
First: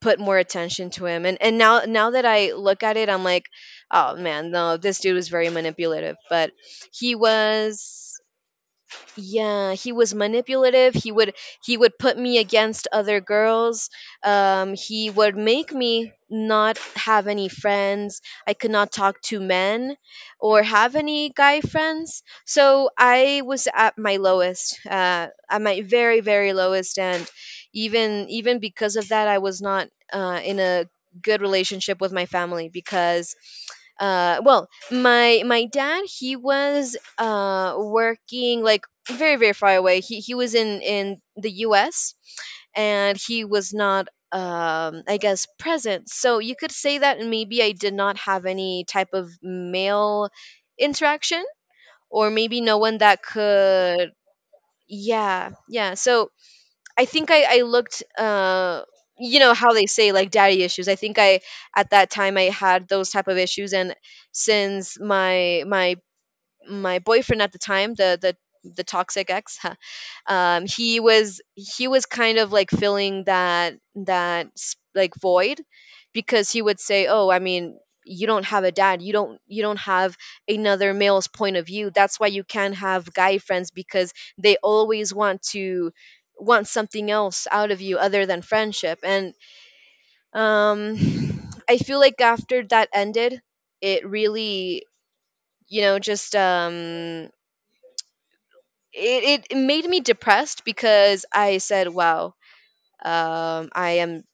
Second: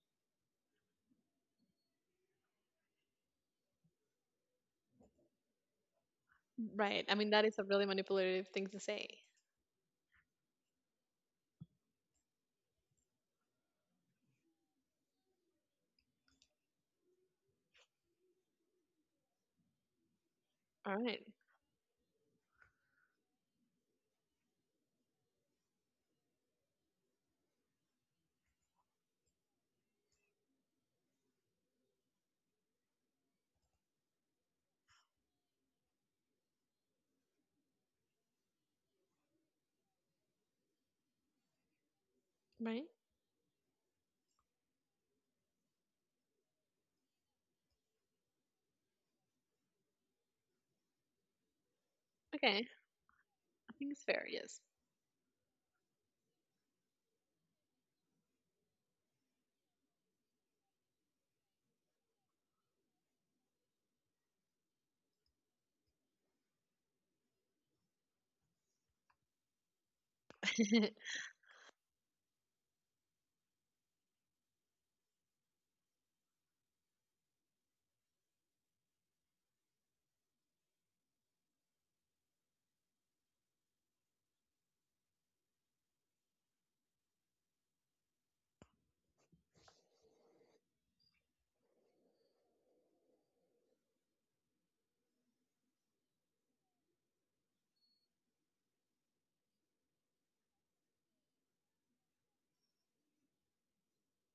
Speaker 1: put more attention to him. And and now now that I look at it, I'm like, oh man, no, this dude was very manipulative. But
Speaker 2: Right.
Speaker 1: he
Speaker 2: I mean, that is a really
Speaker 1: was
Speaker 2: manipulative thing to say.
Speaker 1: yeah, he was manipulative. He would he would put me against other girls. Um he would make me not have any friends. I could not talk to men or have
Speaker 2: All right.
Speaker 1: any guy friends. So I was at my lowest, uh at my very very lowest. And even even because of that, I was not uh in a good relationship with my family, because, uh well, my my dad, he was uh working, like, very very far away. He he was in in the U S.
Speaker 2: Right.
Speaker 1: And he was not, um I guess, present. So you could say that maybe I did not have any type of male interaction, or maybe
Speaker 2: Okay.
Speaker 1: no one that
Speaker 2: I think it's
Speaker 1: could.
Speaker 2: fair. Yes.
Speaker 1: Yeah, yeah, so I think I I looked, uh you know how they say, like daddy issues. I think I At that time I had those type of issues. And since my my my boyfriend at the time, the the the toxic ex, huh, um he was he was kind of like filling that that s- like, void. Because he would say, oh, I mean, you don't have a dad. You don't you don't have another male's point of view. That's why you can't have guy friends, because they always want to want something else out of you other than friendship. And um I feel like after that ended, it really, you know just, um it, it made me depressed. Because I said, wow, um, I am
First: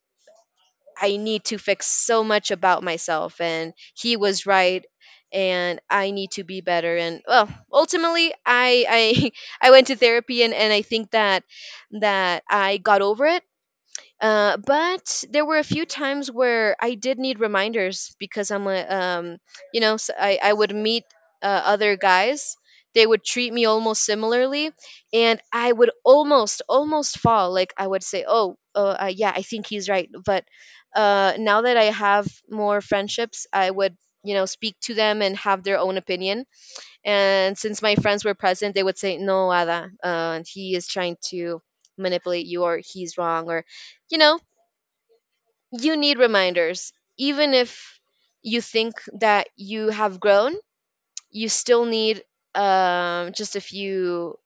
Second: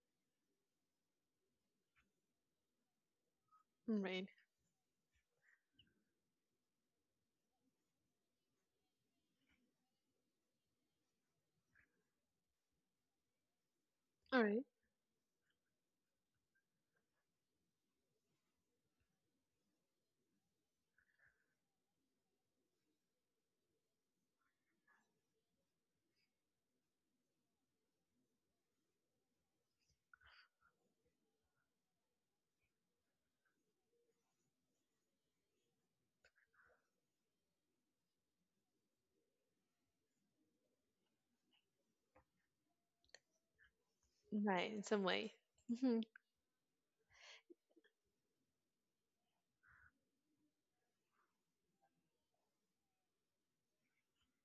Speaker 1: I need to fix so much about myself, and he
Speaker 2: Right.
Speaker 1: was right. And I need to be better. And well, ultimately, I I I went to therapy. And, and I think that that I got over it.
Speaker 2: All
Speaker 1: Uh,
Speaker 2: right.
Speaker 1: but there were a few times where I did need reminders, because I'm a, um, you know, s I I I would meet uh, other guys. They would treat me almost similarly, and I would almost, almost fall. Like I would say, oh, uh, uh, yeah, I think he's right. But uh, now that I have more friendships, I would, you know, speak to them and have their own opinion. And since my friends were present, they would say, no, Ada, uh, he is trying to manipulate you, or he's wrong, or you know
Speaker 2: Right. In some way.
Speaker 1: you
Speaker 2: Mm-hmm.
Speaker 1: need reminders. Even if you think that you have grown, you still need, um, just a few,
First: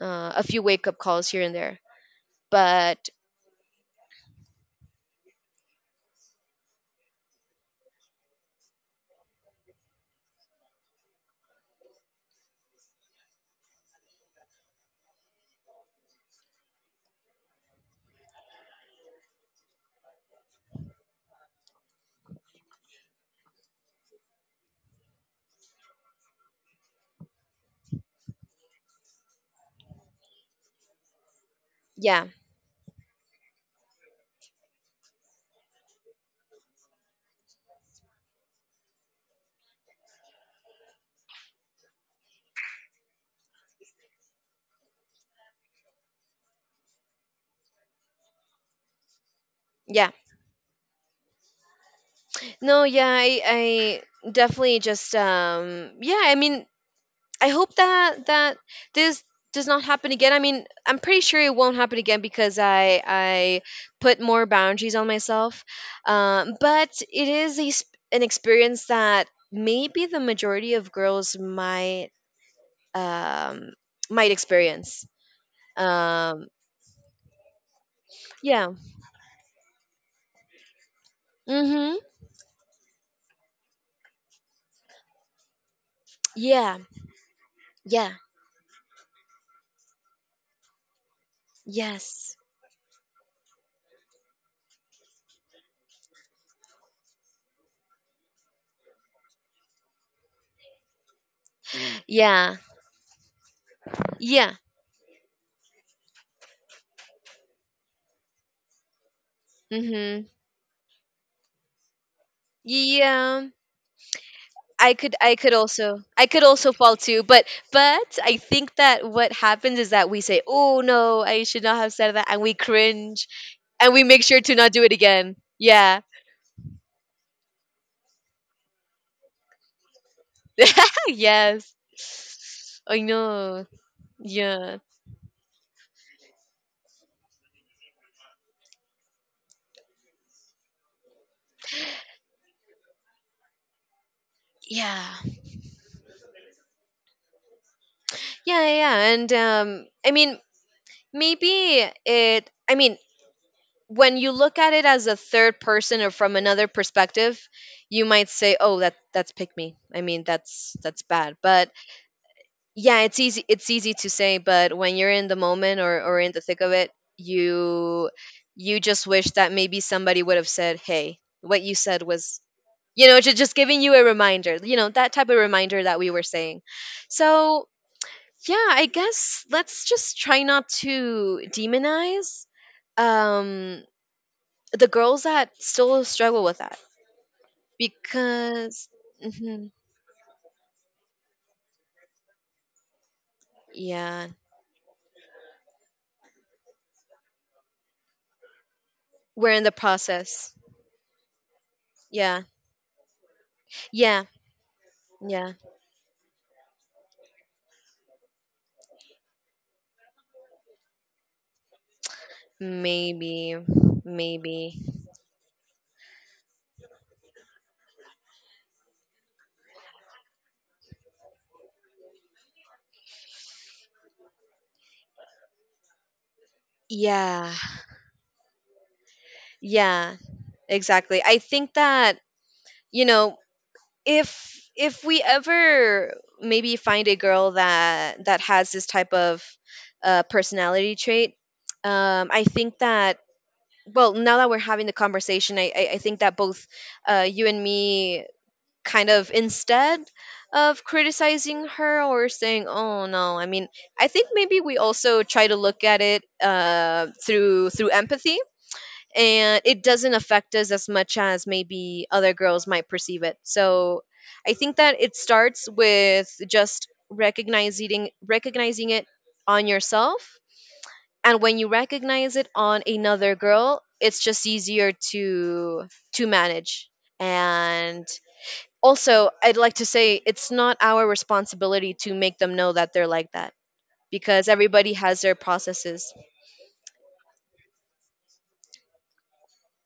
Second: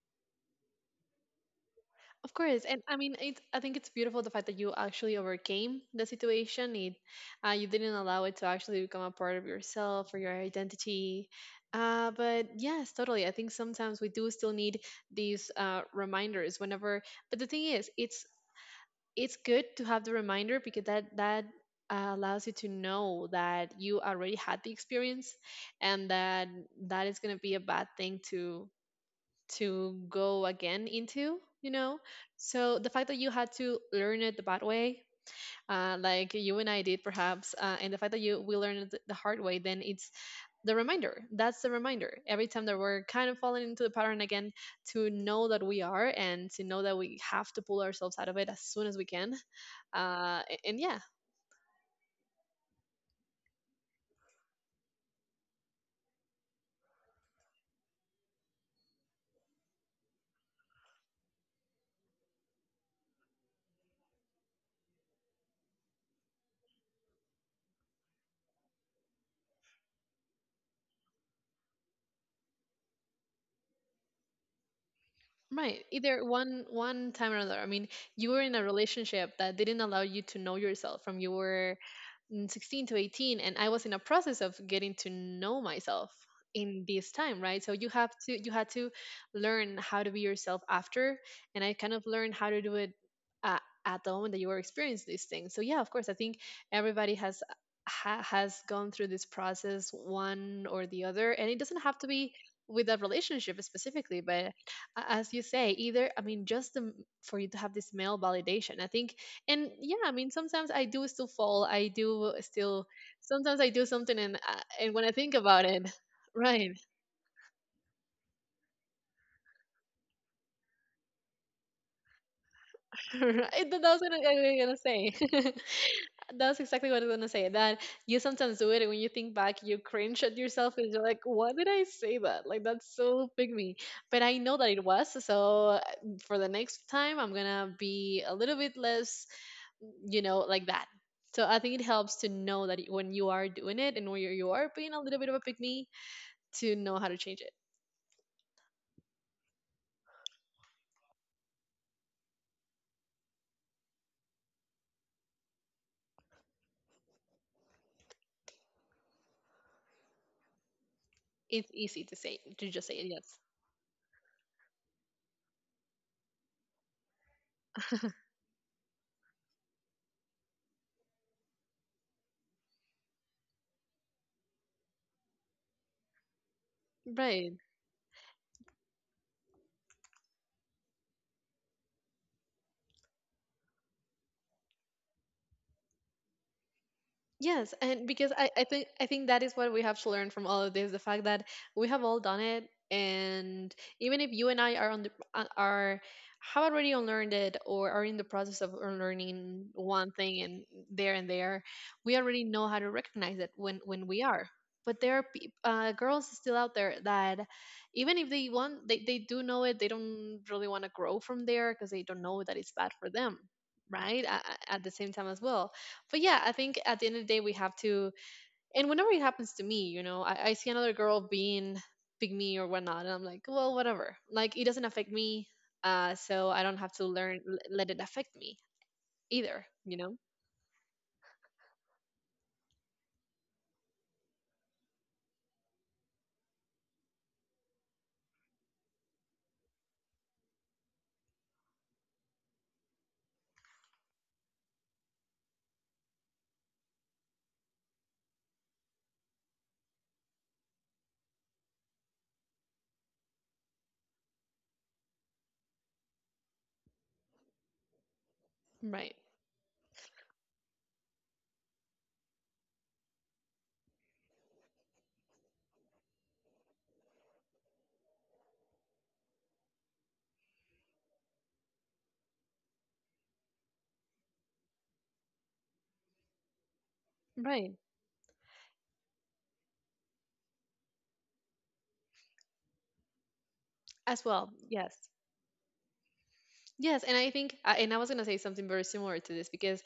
Speaker 1: uh, a few wake up calls here and there.
Speaker 2: Of course, and I
Speaker 1: But
Speaker 2: mean, it, I think it's beautiful the fact that you actually overcame the situation. It, uh, you didn't allow it to actually become a part of yourself or your identity. Uh, but yes, totally. I think sometimes we do still need these uh, reminders whenever. But the thing is, it's it's good to have the reminder because that that uh, allows you to know that you already had the experience, and that that is going to be a bad thing to to go again into, you know.
Speaker 1: yeah,
Speaker 2: So the fact that you had to learn it the bad way, uh, like you and I did perhaps, uh, and the fact that you we learned it the hard way, then it's the reminder. That's the reminder every time that we're kind of falling into the pattern again, to know that we are and to know that we have to pull ourselves out of it as soon as we can.
Speaker 1: yeah,
Speaker 2: Uh, a- and yeah.
Speaker 1: no, yeah, I, I definitely just, um, yeah. I mean, I hope that that this does not happen again. I mean, I'm pretty sure it won't happen again, because I I put more boundaries on myself. Um, but it is a, sp- an experience that maybe the majority of girls might, um, might experience.
Speaker 2: Right. Either
Speaker 1: Um,
Speaker 2: one one time or another. I mean, you were in a
Speaker 1: yeah.
Speaker 2: relationship that didn't allow you to know yourself from you were,
Speaker 1: Mm-hmm.
Speaker 2: mm, sixteen to eighteen, and I was in a process of getting to know myself
Speaker 1: Yeah.
Speaker 2: in this time, right? So you have
Speaker 1: Yeah.
Speaker 2: to you had to learn how to be yourself after, and I kind of learned
Speaker 1: Yes.
Speaker 2: how to do it uh, at the moment that you were experiencing these things. So yeah, of course, I think everybody has ha- has gone through this process one or the other, and it doesn't have to be
Speaker 1: Yeah.
Speaker 2: with that relationship specifically, but
Speaker 1: Yeah.
Speaker 2: a- as you say, either, I mean, just the, m- for you to have this male validation, I think. And yeah, I
Speaker 1: Mm-hmm.
Speaker 2: mean, sometimes I do still fall, I do still
Speaker 1: Yeah.
Speaker 2: sometimes I do something, and uh, and
Speaker 1: I
Speaker 2: when I
Speaker 1: could
Speaker 2: think
Speaker 1: I could
Speaker 2: about it,
Speaker 1: also I could also
Speaker 2: right.
Speaker 1: fall too, but but I think that what happens is that we say, oh no, I should not have said that, and we cringe,
Speaker 2: Right, that-
Speaker 1: and
Speaker 2: that's
Speaker 1: we
Speaker 2: what I
Speaker 1: make sure to
Speaker 2: was
Speaker 1: not
Speaker 2: gonna
Speaker 1: do it
Speaker 2: say.
Speaker 1: again. Yeah.
Speaker 2: That's exactly what I was gonna say, that you sometimes do it and when you think back, you cringe at yourself and you're like, why did
Speaker 1: Yes.
Speaker 2: I say that? Like, that's
Speaker 1: I
Speaker 2: so big
Speaker 1: know.
Speaker 2: me. But I know that
Speaker 1: Yeah.
Speaker 2: it was so, uh, for the next time I'm gonna be a little bit less, you know, like that. So I think it helps to know that when you are doing it and when you you are being a
Speaker 1: Yeah.
Speaker 2: little bit of a pick me, to know how to change it.
Speaker 1: Yeah, yeah, yeah. And um I mean, maybe it I mean, when you look at it as a third person or from another perspective, you might say, oh, that that's pick me. I mean, that's that's bad. But
Speaker 2: It's easy to say, to just
Speaker 1: yeah,
Speaker 2: say
Speaker 1: it's
Speaker 2: yes,
Speaker 1: easy it's easy to say, but when you're in the moment, or, or in the thick of it, you you just wish that maybe somebody would have said, hey, what you said was, you know just, just giving you a reminder, you know that type of reminder that we were saying.
Speaker 2: right?
Speaker 1: So yeah, I guess let's just try not to demonize um the girls that still struggle with that,
Speaker 2: Yes, and because I, I
Speaker 1: because
Speaker 2: think I think that is
Speaker 1: mhm,
Speaker 2: what we have to learn from all of this, the fact that we have all done it. And even
Speaker 1: yeah,
Speaker 2: if you and I are on the uh, are have already unlearned it, or are in the process of
Speaker 1: we're in
Speaker 2: unlearning
Speaker 1: the
Speaker 2: one thing,
Speaker 1: process.
Speaker 2: and there and there, we
Speaker 1: Yeah,
Speaker 2: already know how to recognize it when when
Speaker 1: yeah,
Speaker 2: we are. But there are
Speaker 1: yeah.
Speaker 2: peop uh, girls still out there that even if they want, they, they do know it, they don't really want to grow from there because they don't know that it's bad for them,
Speaker 1: Maybe,
Speaker 2: right? A- a-
Speaker 1: maybe.
Speaker 2: at the same time as well. But yeah, I think at the end of the day, we have to. And whenever it happens to me, you know, I, I see another girl being big me or whatnot, and I'm like, well, whatever. Like, it doesn't affect me, uh, so I don't have to learn,
Speaker 1: Yeah,
Speaker 2: l- let it affect me either. You
Speaker 1: yeah,
Speaker 2: know,
Speaker 1: exactly. I think that, you know, if if we ever maybe find a girl that that has this type of, uh, personality trait, um, I think that, well, now that we're having the conversation, I I, I think that both, uh, you and me, kind of, instead of criticizing her or saying, oh no, I mean, I think maybe we also try to look at it uh, through through empathy,
Speaker 2: right,
Speaker 1: and it doesn't affect us as much as maybe other girls might perceive it. So I think that it starts with just recognizing recognizing it on yourself, and when you recognize it on another girl, it's just easier to to manage.
Speaker 2: right,
Speaker 1: And also, I'd like to say, it's not our responsibility to make them know that they're like that,
Speaker 2: as
Speaker 1: because
Speaker 2: well.
Speaker 1: everybody
Speaker 2: Yes,
Speaker 1: has their processes.
Speaker 2: yes. And I think, uh, and I was gonna say something very similar to this because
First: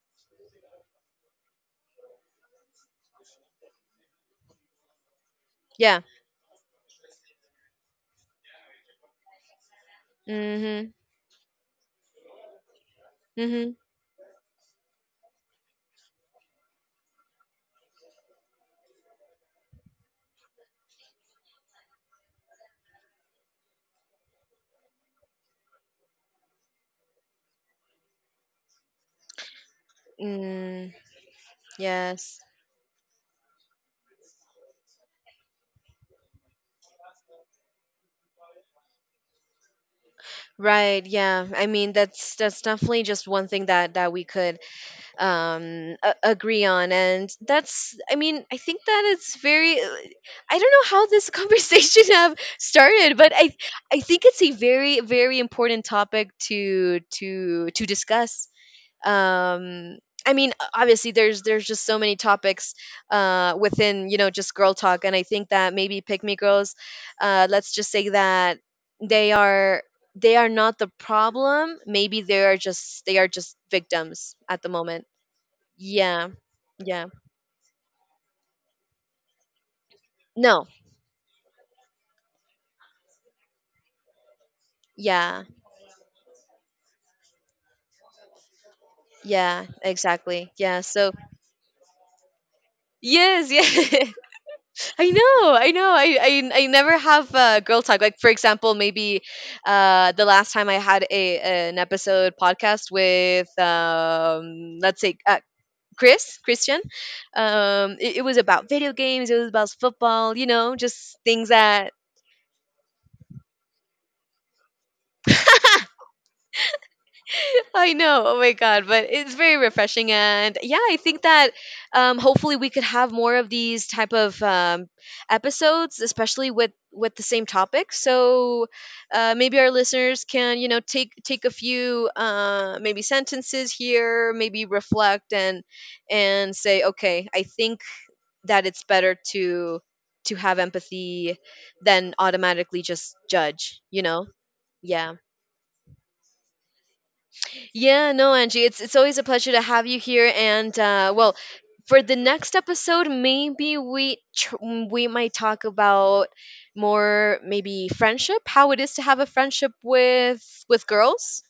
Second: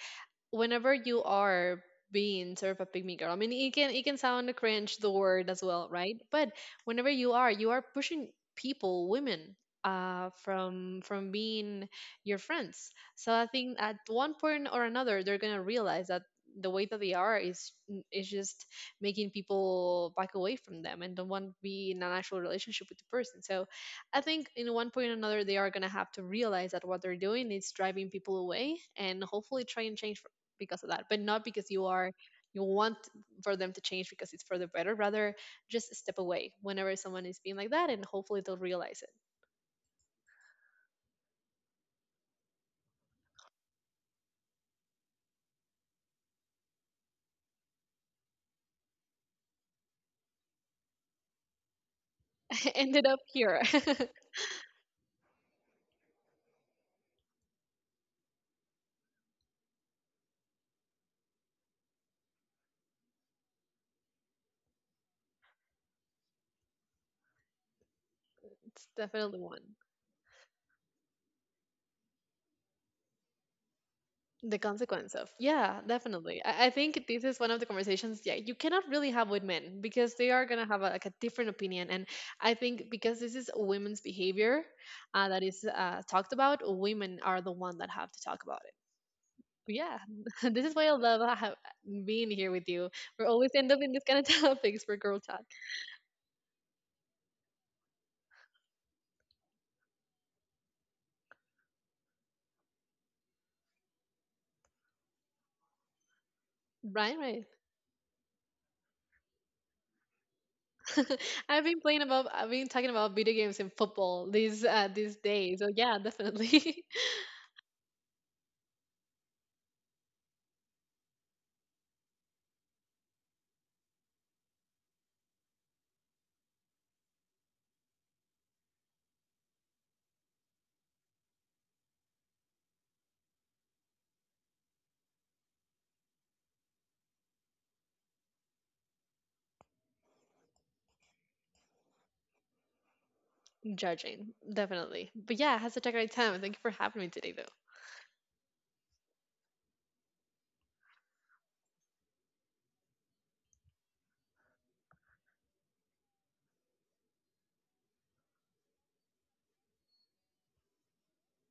Speaker 2: whenever you are being sort of a pygmy girl, I mean, it can it can sound cringe the word as well,
Speaker 1: Yeah.
Speaker 2: right? But whenever you are, you are pushing people, women, uh,
Speaker 1: Mhm.
Speaker 2: from from being your friends. So I
Speaker 1: Mhm.
Speaker 2: think at one point or another, they're gonna realize that the way that they are is is just making people back away from them and don't want to be in an actual relationship with the person. So I think in one point or another they are gonna have to realize that what they're doing is driving people away, and hopefully try and change because of
Speaker 1: Mm.
Speaker 2: that, but not because you are
Speaker 1: Yes,
Speaker 2: you want for them to change because it's for the better. Rather, just step away whenever someone is being like that, and hopefully they'll realize it.
Speaker 1: right. Yeah, I mean, that's that's definitely just one thing that that we could um a- agree on. And that's I mean, I think that it's very... I don't know how this conversation have
Speaker 2: Ended
Speaker 1: started,
Speaker 2: up
Speaker 1: but i
Speaker 2: here.
Speaker 1: i
Speaker 2: It's
Speaker 1: think it's a very very important topic to to to discuss. um I mean, o- obviously there's there's just so many topics uh within, you know just girl talk. And I think that maybe pick me girls, uh let's just say that they
Speaker 2: definitely one,
Speaker 1: are they are not the problem. Maybe they are just they are just victims
Speaker 2: the
Speaker 1: at the moment.
Speaker 2: consequence of, yeah,
Speaker 1: Yeah,
Speaker 2: definitely. I, I think
Speaker 1: yeah,
Speaker 2: this is one of the conversations, yeah, you cannot really have with men because they are gonna
Speaker 1: no,
Speaker 2: have a, like, a different opinion. And I think because this is women's behavior uh,
Speaker 1: yeah,
Speaker 2: that is uh, talked about, women are the one that have to talk about.
Speaker 1: yeah,
Speaker 2: Yeah,
Speaker 1: exactly,
Speaker 2: this is
Speaker 1: yeah.
Speaker 2: why I
Speaker 1: So
Speaker 2: love ha- being here with you. We
Speaker 1: yes,
Speaker 2: always end up in this
Speaker 1: yeah,
Speaker 2: kind of topics for
Speaker 1: I
Speaker 2: girl talk.
Speaker 1: know, I know. I, I I never have, uh, girl talk. Like for example, maybe, uh, the last time I had a an episode podcast with, um, let's say, uh, Chris Christian,
Speaker 2: Right, right.
Speaker 1: um, it, it was about video games. It was about football. You know, just things
Speaker 2: I've been
Speaker 1: that
Speaker 2: playing about, I've been talking about video games and football these uh, these days. So yeah, definitely.
Speaker 1: I know. Oh my God. But it's very refreshing. And yeah, I think that, um, hopefully we could have more of these type of, um, episodes, especially with with the same topic. So, uh, maybe our listeners can, you know, take take a few, uh, maybe sentences here, maybe reflect, and and say, okay, I think that it's better to to have empathy than automatically just judge, you know?
Speaker 2: Judging, definitely.
Speaker 1: Yeah.
Speaker 2: But yeah, I had such a great time. Thank you for having me today, though.
Speaker 1: Yeah, no, Angie, it's it's always a pleasure to have you here. And uh, well, for the next episode, maybe we tr- we might talk about more maybe friendship, how it is to have a friendship with with girls,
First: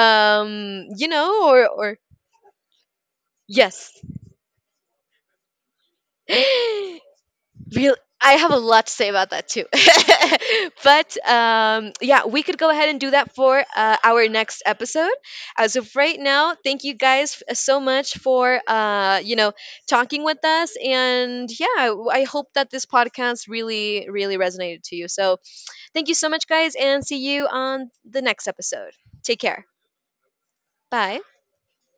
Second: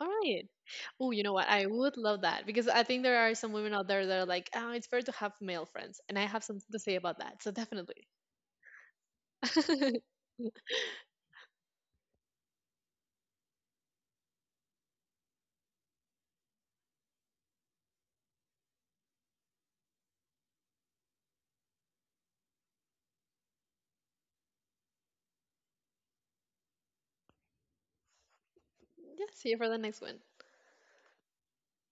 Speaker 2: All right.
Speaker 1: you
Speaker 2: Oh, you know what?
Speaker 1: know,
Speaker 2: I
Speaker 1: or
Speaker 2: would
Speaker 1: or
Speaker 2: love that because I think there are some women out
Speaker 1: yes.
Speaker 2: there that are like, oh, it's better to have male friends, and I have something to say about that. So
Speaker 1: Real,
Speaker 2: definitely.
Speaker 1: I have a lot to say about that too.
Speaker 2: Yeah.
Speaker 1: But um, yeah, we could go ahead and do that for, uh, our next episode. As of right now, thank you guys, f- so much, for uh, you know talking with us. And yeah, w- I hope that this podcast really really resonated to you. So thank you so much, guys, and see you on the next episode. Take
Speaker 2: See you
Speaker 1: care.
Speaker 2: for the next one.
Speaker 1: Bye.